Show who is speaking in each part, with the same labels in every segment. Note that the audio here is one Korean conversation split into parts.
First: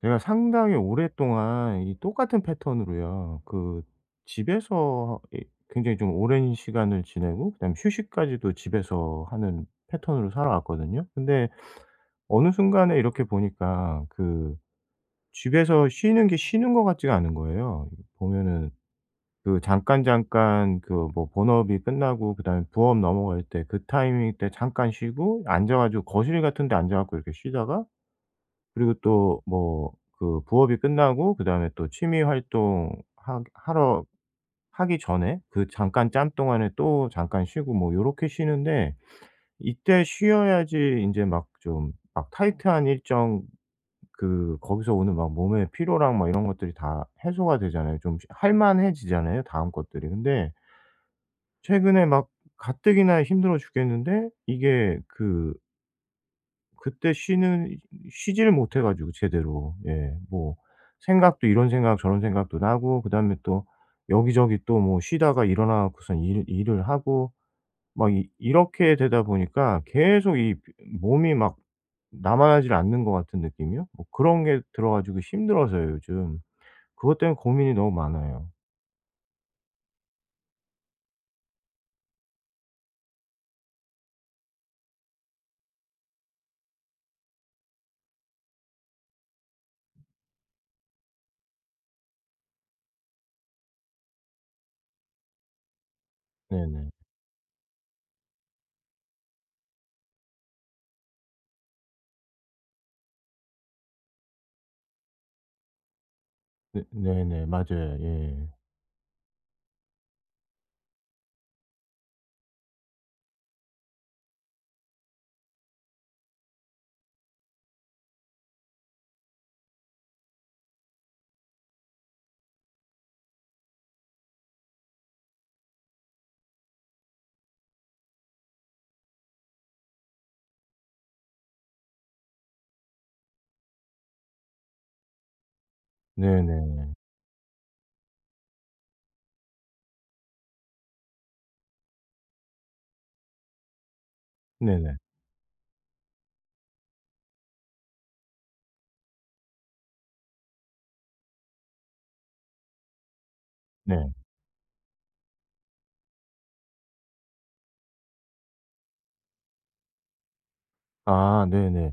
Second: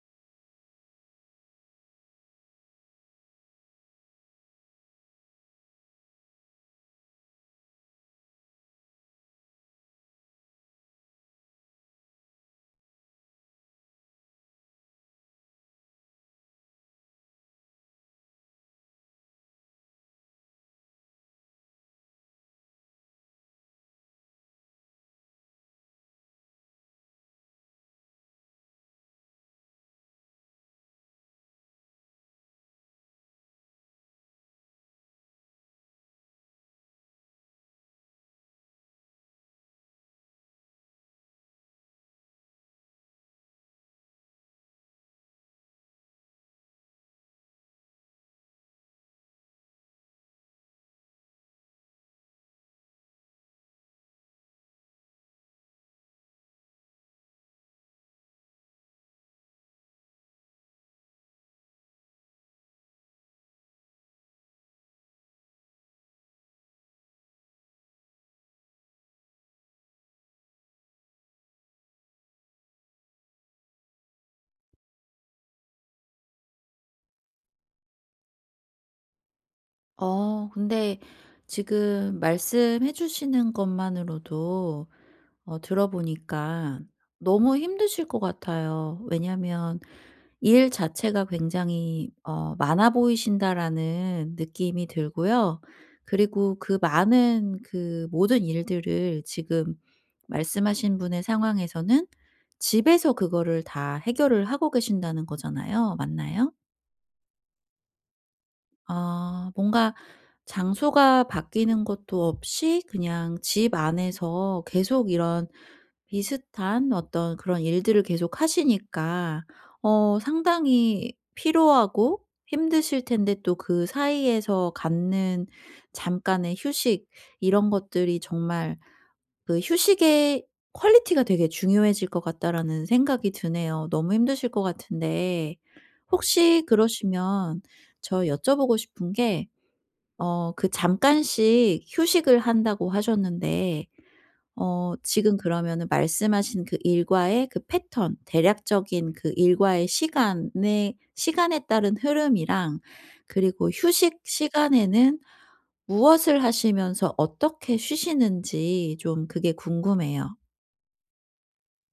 Speaker 1: 제가 상당히 오랫동안 이 똑같은 패턴으로요. 그 집에서 하 이 굉장히 좀 오랜 시간을 지내고 그다음에 휴식까지도 집에서 하는 패턴으로 살아왔거든요. 근데 어느 순간에 이렇게 보니까 그 집에서 쉬는 게 쉬는 것 같지가 않은 거예요. 보면은 그 잠깐잠깐 그 뭐 본업이 끝나고 그다음에 부업 넘어갈 때 그 타이밍 때 잠깐 쉬고 앉아 가지고 거실 같은 데 앉아 가지고 이렇게 쉬다가 그리고 또 뭐 그 부업이 끝나고 그다음에 또 취미 활동 하 하러 하기 전에 그 잠깐 짬 동안에 또 잠깐 쉬고 뭐 요렇게 쉬는데 이때 쉬어야지 인제 막 좀 막 타이트한 일정 그 거기서 오는 막 몸의 피로랑 막 이런 것들이 다 해소가 되잖아요. 좀 할 만해지잖아요 다음 것들이. 근데 최근에 막 가뜩이나 힘들어 죽겠는데 이게 그 그때 쉬는 쉬지를 못해 가지고 제대로. 예. 뭐 생각도 이런 생각 저런 생각도 나고 그다음에 또 여기저기 또 뭐 쉬다가 일어나 갖고서 일 일을 하고 막 이 이렇게 되다 보니까 계속 이 몸이 막 남아나질 않는 것 같은 느낌이요? 뭐 그런 게 들어 가지고 힘들어서요 요즘. 그것 때문에 고민이 너무 많아요.
Speaker 2: 어 근데 지금 말씀해 주시는 것만으로도 어 들어보니까 너무 힘드실 것 같아요. 왜냐하면 '일 자체가 굉장히 어 많아 보이신다.'라는 느낌이 들고요. 그리고 그
Speaker 1: 네네.
Speaker 2: 많은 그 모든 일들을 지금 말씀하신 분의 상황에서는 '집에서 그거를 다 해결을 하고 계신다.'는 거잖아요. 맞나요?
Speaker 1: 네 네네. 맞아요. 예.
Speaker 2: 아. 뭔가 장소가 바뀌는 것도 없이 그냥 집 안에서 계속 이런 비슷한 어떤 그런 일들을 계속하시니까 어 상당히 피로하고 힘드실 텐데 또 그 사이에서 갖는 잠깐의 휴식 이런 것들이 정말 그 '휴식의 퀄리티가 되게 중요해질 것 같다.' 라는 생각이 드네요. 너무 힘드실 것 같은데. 혹시
Speaker 1: 네네.
Speaker 2: 그러시면 저 여쭤보고 싶은 게 어 그 “잠깐씩 휴식을 한다.“고 하셨는데 어
Speaker 1: 네네.
Speaker 2: 지금 그러면은 말씀하신 그 일과의 그 패턴 대략적인 그 일과의 시간에 시간에 따른 흐름이랑 그리고
Speaker 1: 네.
Speaker 2: 휴식 시간에는 무엇을 하시면서 어떻게 쉬시는지 좀 그게 궁금해요.
Speaker 1: 아 네네.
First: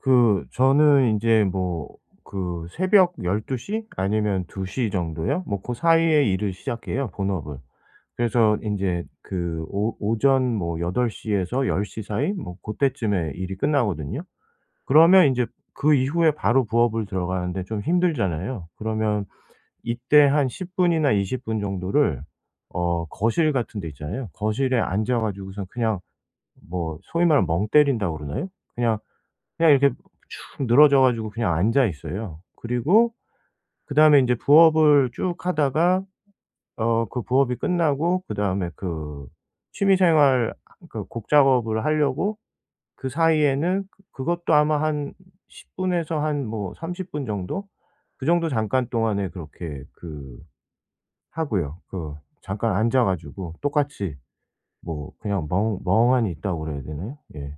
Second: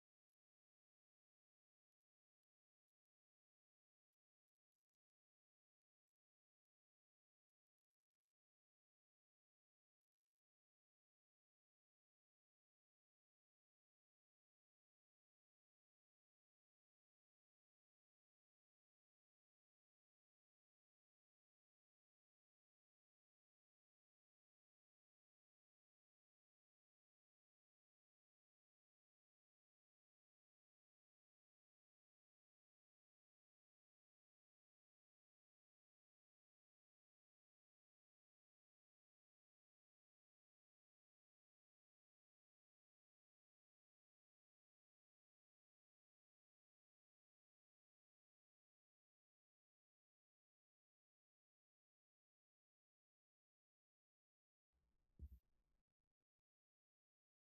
Speaker 1: 그 저는 인제 뭐 그 새벽 12 시? 아니면 2 시 정도요? 뭐 고 사이에 일을 시작해요 본업을. 그래서 인제 그 오 오전 뭐 8 시에서 10 시 사이? 뭐 고때쯤에 일이 끝나거든요. 그러면 인제 그 이후에 바로 부업을 들어가는데 좀 힘들잖아요. 그러면 이때 한 10 분이나 20 분 정도를 어 거실 같은 데 있잖아요. 거실에 앉아 가지고서는 그냥 뭐 소위 말하면 '멍 때린다.'고 그러나요? 그냥, 그냥 이렇게 축 늘어져 가지고 그냥 앉아 있어요. 그리고 그다음에 인제 부업을 쭉 하다가 어 그 부업이 끝나고 그다음에 그 취미 생활 하 그 곡 작업을 하려고 그 사이에는 그 그것도 아마 한 10 분에서 한 뭐 30 분 정도? 그 정도 잠깐 동안에 그렇게 그 하고요. 그 잠깐 앉아 가지고 똑같이 뭐 그냥 '멍 멍하니 있다.'고 그래야 되나요? 예.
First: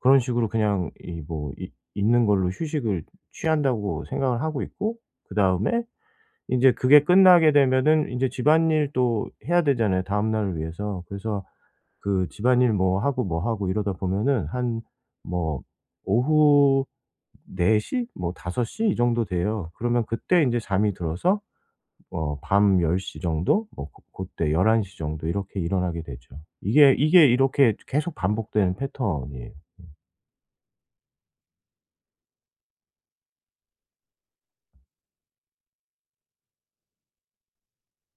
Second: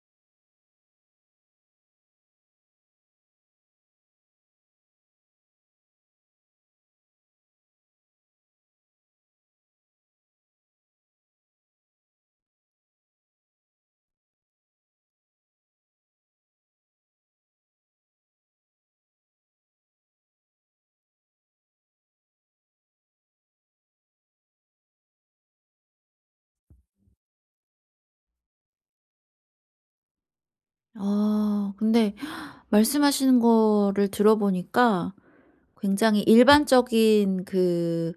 Speaker 1: 그런 식으로 그냥 이 뭐 '있 있는 걸로 휴식을 취한다.'고 생각을 하고 있고 그다음에 인제 그게 끝나게 되면은 인제 집안일도 해야 되잖아요 다음 날을 위해서. 그래서 그 집안일 뭐 하고, 뭐 하고 이러다 보면은 한 뭐 오후 4 시? 뭐 5 시 이 정도 돼요. 그러면 그때 인제 잠이 들어서 뭐 밤 10 시 정도 뭐 고 고때 11 시 정도 이렇게 일어나게 되죠. 이게, 이게 이렇게 이제 계속 반복되는 패턴이에요. 음.
Speaker 2: 아. 근데 말씀하시는 거를 들어보니까 굉장히 일반적인 그,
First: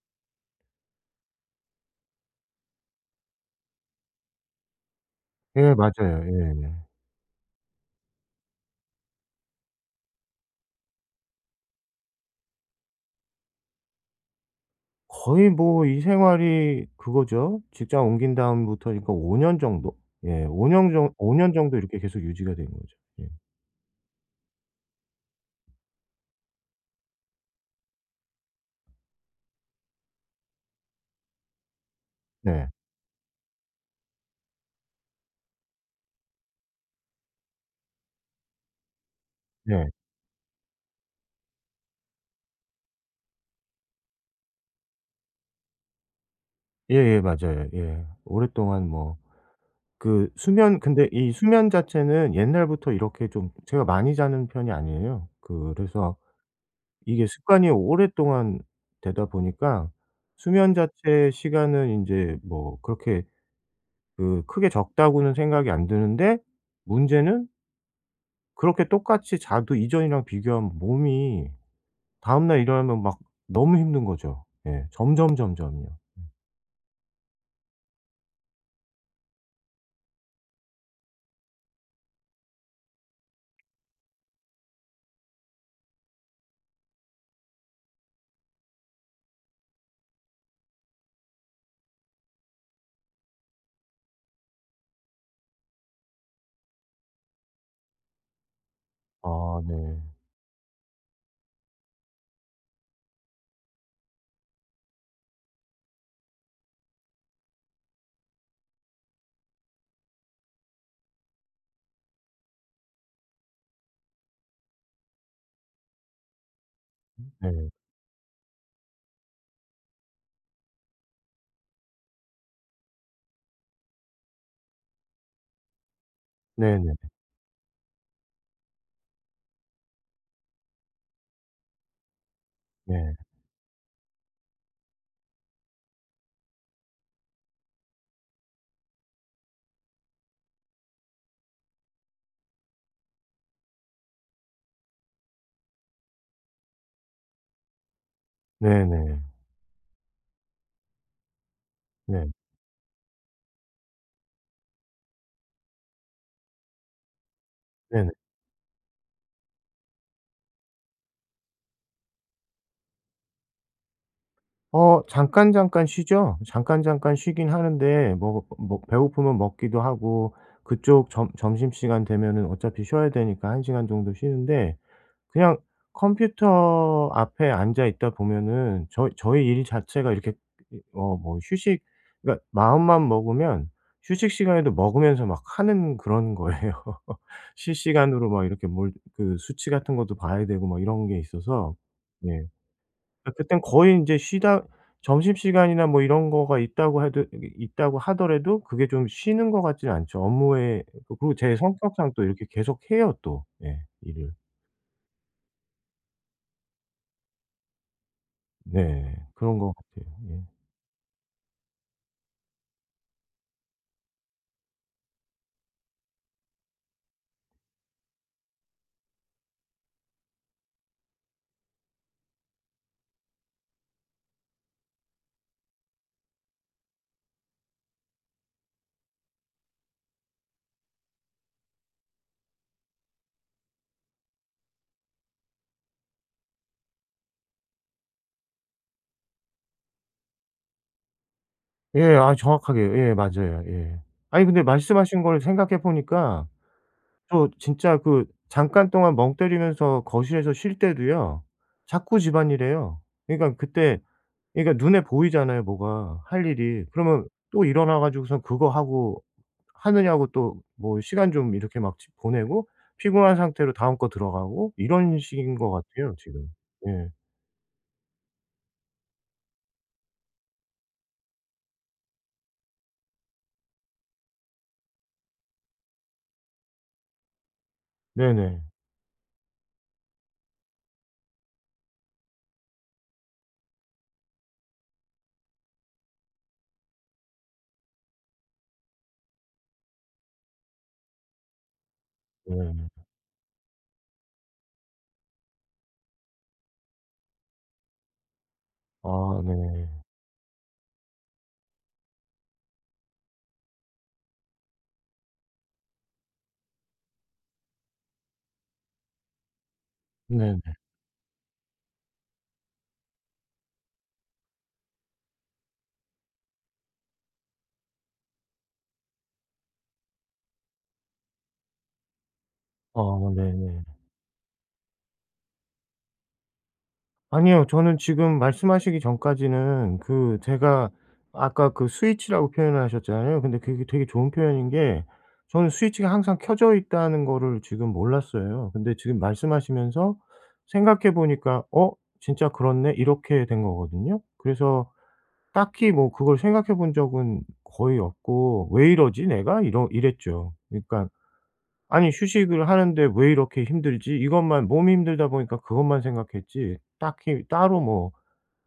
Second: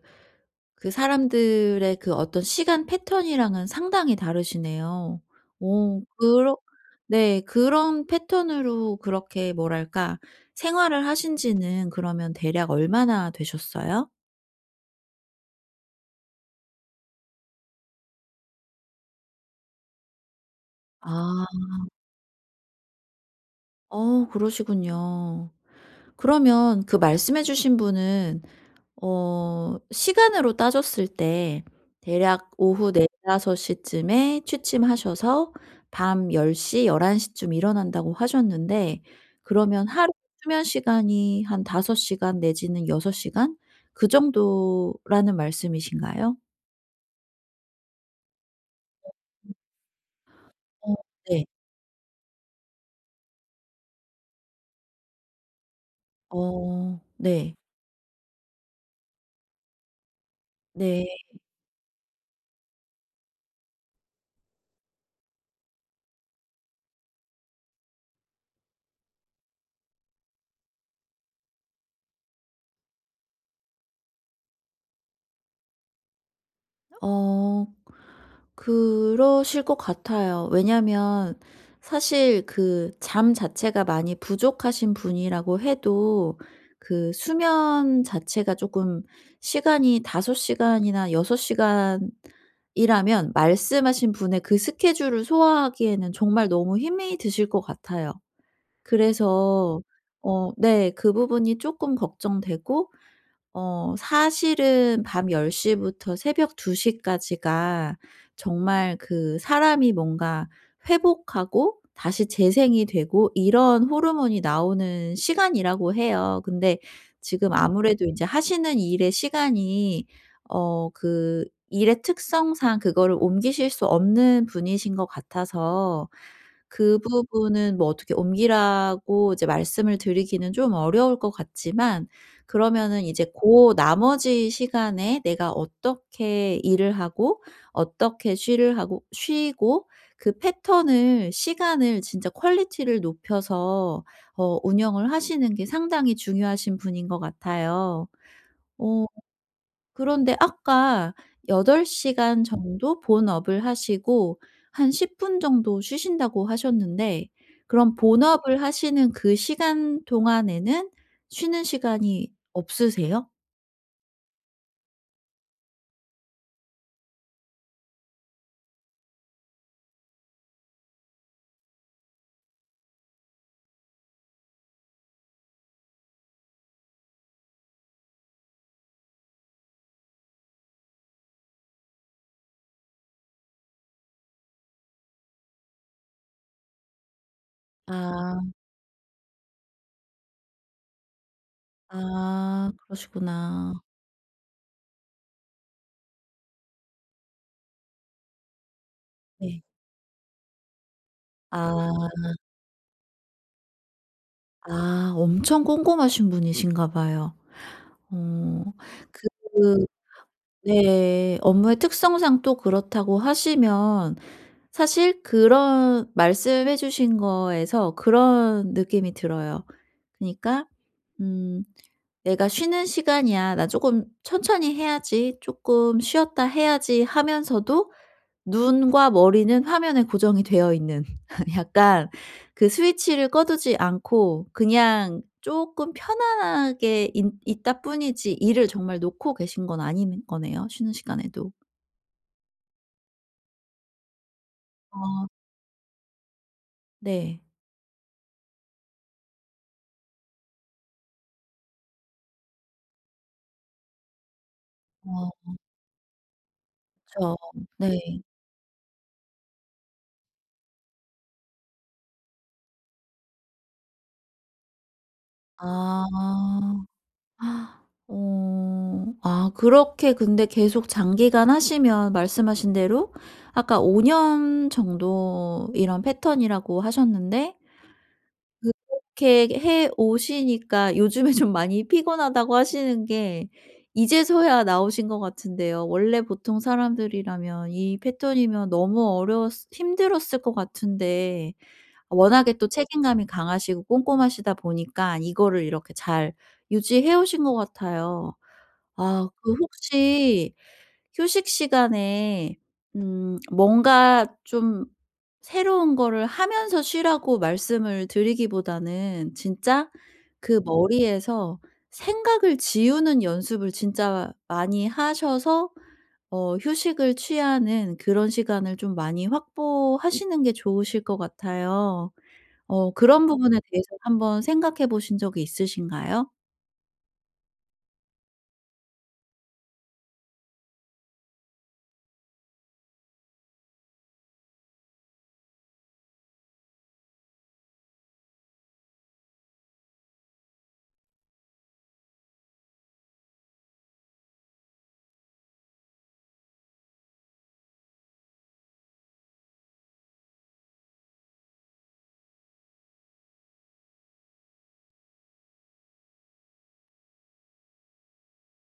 Speaker 2: 그 사람들의 그 어떤 시간 패턴이랑은 상당히 다르시네요.
Speaker 1: 예
Speaker 2: 어
Speaker 1: 맞아요.
Speaker 2: 그러
Speaker 1: 예예.
Speaker 2: 네. 그런 패턴으로 그렇게 뭐랄까 생활을 하신 지는 그러면 대략 얼마나 되셨어요?
Speaker 1: 거의 뭐 이 생활이 그거죠. 직장 옮긴 다음부터니까 5 년 정도. 예. 5 년 정 5
Speaker 2: 아.
Speaker 1: 년 정도 이렇게 계속 유지가 된 거죠. 예.
Speaker 2: 어 그러시군요. 그러면 그 말씀해 주신 분은 어 시간으로 따졌을 때 대략
Speaker 1: 네.
Speaker 2: "오후 4-5 시쯤에 취침하셔서 밤 10 시, 11 시쯤 일어난다."고 하셨는데 그러면
Speaker 1: 예.
Speaker 2: 하루 수면 시간이 한 5 시간 내지는 6 시간 그 정도라는 말씀이신가요?
Speaker 1: 예예 맞아요 예. 오랫동안 뭐 그 수면
Speaker 2: 어
Speaker 1: 근데 이
Speaker 2: 네.
Speaker 1: 수면 자체는 옛날부터 이렇게 좀 제가 많이 자는 편이 아니에요. 그래서
Speaker 2: 어
Speaker 1: 이게
Speaker 2: 네.
Speaker 1: 습관이 오랫동안 되다 보니까 수면
Speaker 2: 네.
Speaker 1: 자체의 시간은 인제 뭐 그렇게 그 크게 적다고는 생각이 안 드는데 문제는 그렇게 똑같이 자도 이전이랑 비교하면 몸이 다음 날 일어나면 막 너무 힘든 거죠. 예. 점점, 점점이요. 예.
Speaker 2: 어. 그러실 것 같아요. 왜냐하면 사실 그 잠 자체가 많이 부족하신 분이라고 해도 그 수면 자체가 쪼끔 시간이 5 시간이나 6 시간이라면 말씀하신 분의 그 스케줄을 소화하기에는 정말 너무 힘이 드실 것 같아요.
Speaker 1: 아
Speaker 2: 그래서
Speaker 1: 네.
Speaker 2: 어 네. 그 부분이 쪼끔 걱정되고 어 사실은 밤 10 시부터 새벽 2 시까지가 정말 그 사람이 뭔가 회복하고 다시 재생이 되고 이런 호르몬이 나오는 시간이라고 해요. 근데
Speaker 1: 음
Speaker 2: 지금
Speaker 1: 네.
Speaker 2: 아무래도 인제 하시는 일의 시간이 어 그 일의 특성상 그거를 옮기실 수 없는 분이신 것 같아서
Speaker 1: 네네.
Speaker 2: 그 부분은 뭐 어떻게 옮기라고 이제 말씀을 드리기는 좀 어려울 것 같지만 그러면은
Speaker 1: 네.
Speaker 2: 이제 고 나머지 시간에 내가 어떻게 일을 하고 어떻게 쉬를 하고 쉬고 그 패턴을 시간을 진짜 퀄리티를 높여서 어 운영을 하시는 게 상당히 중요하신 분인 것 같아요. 어
Speaker 1: 네네.
Speaker 2: 그런데 아까 8
Speaker 1: 네.
Speaker 2: 시간 정도 본업을 하시고 한 10 분 정도 쉬신다고 하셨는데 그럼
Speaker 1: 네네.
Speaker 2: 본업을 하시는 그 시간 동안에는 쉬는 시간이 없으세요?
Speaker 1: 어 잠깐잠깐 쉬죠. 잠깐잠깐 쉬긴 하는데 뭐 뭐 뭐 배고프면 먹기도 하고 그쪽 점 점심시간 되면은 어차피 쉬어야 되니까 1 시간 정도 쉬는데 그냥 컴퓨터 앞에 앉아 있다 보면은 저 저희 일 자체가 이렇게 어 뭐 휴식 그러니까 마음만 먹으면 휴식 시간에도 먹으면서 막 하는 그런 거예요. 실시간으로
Speaker 2: 아.
Speaker 1: 막 이렇게 뭘 그 수치 같은 것도 봐야 되고 막 이런 게 있어서. 예.
Speaker 2: 아.
Speaker 1: 아 그땐
Speaker 2: 그러시구나.
Speaker 1: 거의 인제 쉬다 점심시간이나 뭐 이런 거가 있다고 해도 이 있다고 하더라도 그게 좀 쉬는
Speaker 2: 네.
Speaker 1: 것 같진 않죠. 업무에 그리고 제
Speaker 2: 아.
Speaker 1: 성격상 또 이렇게 계속해요 또 예 일을.
Speaker 2: 아. 엄청 꼼꼼하신 분이신가 봐요. 어
Speaker 1: 네. 그런 것
Speaker 2: 그
Speaker 1: 같아요. 예.
Speaker 2: 네. 업무의 특성상 또 그렇다고 하시면 사실 그런 말씀해 주신 거에서 그런 느낌이 들어요. 그니까 음 '내가 쉬는 시간이야. 나 쪼금 천천히 해야지. 쪼끔 쉬었다 해야지.' 하면서도 눈과 머리는 화면에 고정이 되어 있는 약간 그 스위치를 꺼두지 않고 그냥 쪼끔 편안하게 인 있다 뿐이지 일을 정말 놓고 계신 건 아닌 거네요 쉬는 시간에도.
Speaker 1: 예. 아 정확하게 예 맞아요 예. 아니 근데 말씀하신
Speaker 2: 아.
Speaker 1: 거를 생각해 보니까
Speaker 2: 네.
Speaker 1: 또 진짜 그 잠깐 동안 멍 때리면서 거실에서 쉴 때도요. 자꾸 집안일 해요. 그러니까 그때 그러니까 눈에
Speaker 2: 어. 어.
Speaker 1: 보이잖아요 뭐가 할 일이. 그러면
Speaker 2: 그쵸.
Speaker 1: 또 일어나
Speaker 2: 네.
Speaker 1: 가지고선 그거 하고 하느냐고 또 뭐 시간 좀 이렇게 막 집 보내고 피곤한 상태로 다음 거 들어가고 이런 식인 것
Speaker 2: 아.
Speaker 1: 같아요 지금. 예.
Speaker 2: 어. 아 그렇게 근데 계속 장기간 하시면 말씀하신 대로 아까 5 년 정도 이런 패턴이라고 하셨는데
Speaker 1: 네네.
Speaker 2: 그렇게 해 오시니까 "요즘에 좀 많이 피곤하다."고 하시는 게 이제서야 나오신 것 같은데요. 원래 보통 사람들이라면 이 패턴이면 너무 어려웠을 힘들었을 것 같은데 워낙에 또
Speaker 1: 네.
Speaker 2: 책임감이 강하시고 꼼꼼하시다 보니까 이거를 이렇게 잘 유지해 오신 것 같아요. 아
Speaker 1: 아
Speaker 2: 그
Speaker 1: 네.
Speaker 2: 혹시 휴식 시간에 음 뭔가 좀 새로운 거를 하면서 쉬라고 말씀을 드리기보다는 진짜 그
Speaker 1: 네네.
Speaker 2: 머리에서 생각을 지우는 연습을 진짜 많이 하셔서 어 휴식을 취하는 그런 시간을 좀 많이 확보하시는 게 좋으실 것 같아요. 어
Speaker 1: 아
Speaker 2: 그런 부분에
Speaker 1: 네네.
Speaker 2: 대해서 한번 생각해 보신 적이 있으신가요?
Speaker 1: 아니요. 저는 지금 말씀하시기 전까지는 그 제가 아까 그 스위치라고 표현을 하셨잖아요. 근데 그게 되게 좋은 표현인 게 저는 스위치가 항상 켜져 있다는 거를 지금 몰랐어요. 근데 지금 말씀하시면서 생각해 보니까 '어? 진짜 그렇네?' 이렇게 된 거거든요. 그래서 딱히 뭐 그걸 생각해 본 적은 거의 없고 '왜 이러지 내가?' 이러 이랬죠. 그러니까 '아니 휴식을 하는데 왜 이렇게 힘들지?' 이것만, 몸이 힘들다 보니까 그것만 생각했지 딱히 따로 뭐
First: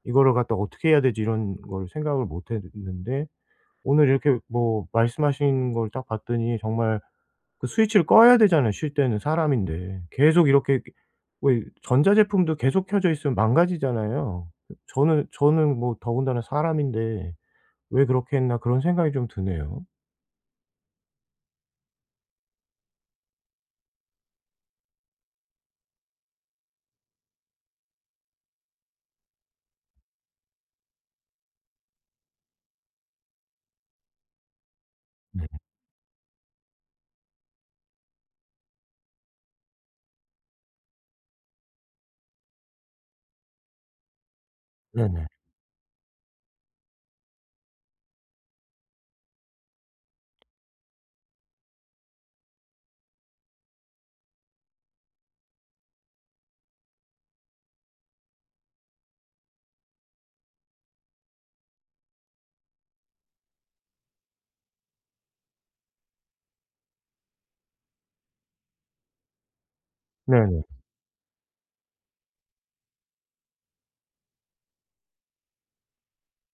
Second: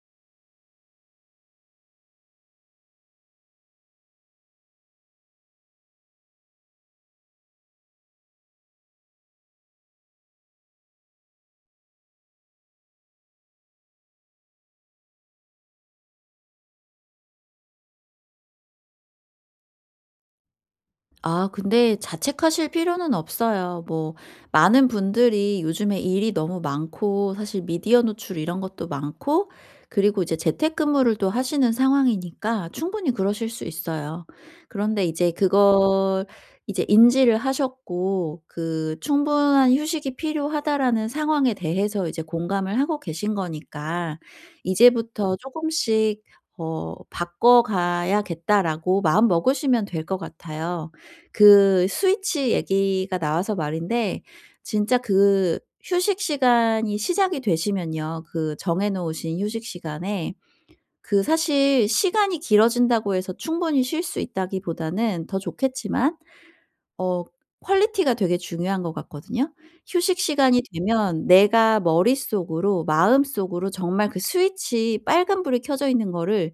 Speaker 1: '이거를 갖다가 어떻게 해야 되지?' 이런 걸 생각을 못 했는데 오늘 이렇게 뭐 말씀하신 걸 딱 봤더니 정말 그 스위치를 꺼야 되잖아요 쉴 때는 사람인데. 계속 이렇게 왜 전자 제품도 계속 켜져 있으면 망가지잖아요. 저는 저는 뭐 더군다나 사람인데 '왜 그렇게 했나.' 그런 생각이 좀 드네요.
Speaker 2: 아. 근데 자책하실 필요는 없어요. 뭐 많은 분들이 요즘에 일이 너무 많고 사실 미디어 노출 이런 것도 많고 그리고 이제 재택근무를 또 하시는 상황이니까 충분히 그러실 수 있어요. 그런데 이제
Speaker 1: 네.
Speaker 2: 그걸 이제 인지를 하셨고 그 "충분한 휴식이 필요하다."라는 상황에 대해서 이제 공감을 하고 계신 거니까
Speaker 1: 네네.
Speaker 2: 이제부터 조금씩 어 '바꿔가야겠다.'라고 마음먹으시면 될 것 같아요. 그 스위치 얘기가 나와서 말인데 진짜 그 휴식시간이 시작이 되시면요. 그 정해 놓으신 휴식시간에 그 사실 시간이 길어진다고 해서 충분히 쉴 수 있다기보다는 더 좋겠지만 어 quality가 되게 중요한 것 같거든요. 휴식 시간이
Speaker 1: 네네.
Speaker 2: 되면 내가 머릿속으로 마음속으로 정말 "그 스위치 빨간 불이 켜져 있는 거를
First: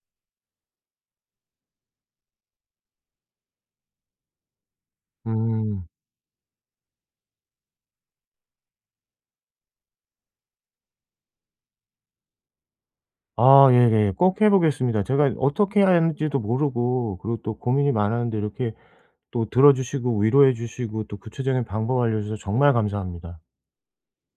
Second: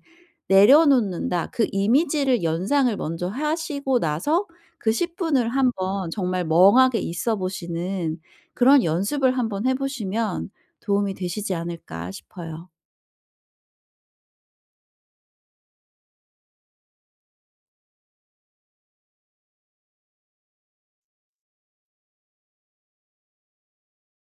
Speaker 2: 내려놓는다." 그 이미지를 연상을 먼저 하시고 나서 그 10 분을
Speaker 1: 음.
Speaker 2: 한번 정말 멍하게 있어보시는 그런 연습을 한번 해 보시면 '도움이 되시지 않을까?' 싶어요.
Speaker 1: 아 예예. 꼭 해 보겠습니다. 제가 어떻게 해야 하는지도 모르고 그리고 또 고민이 많았는데 이렇게 또 들어주시고 위로해 주시고 또 구체적인 방법을 알려주셔서 정말 감사합니다.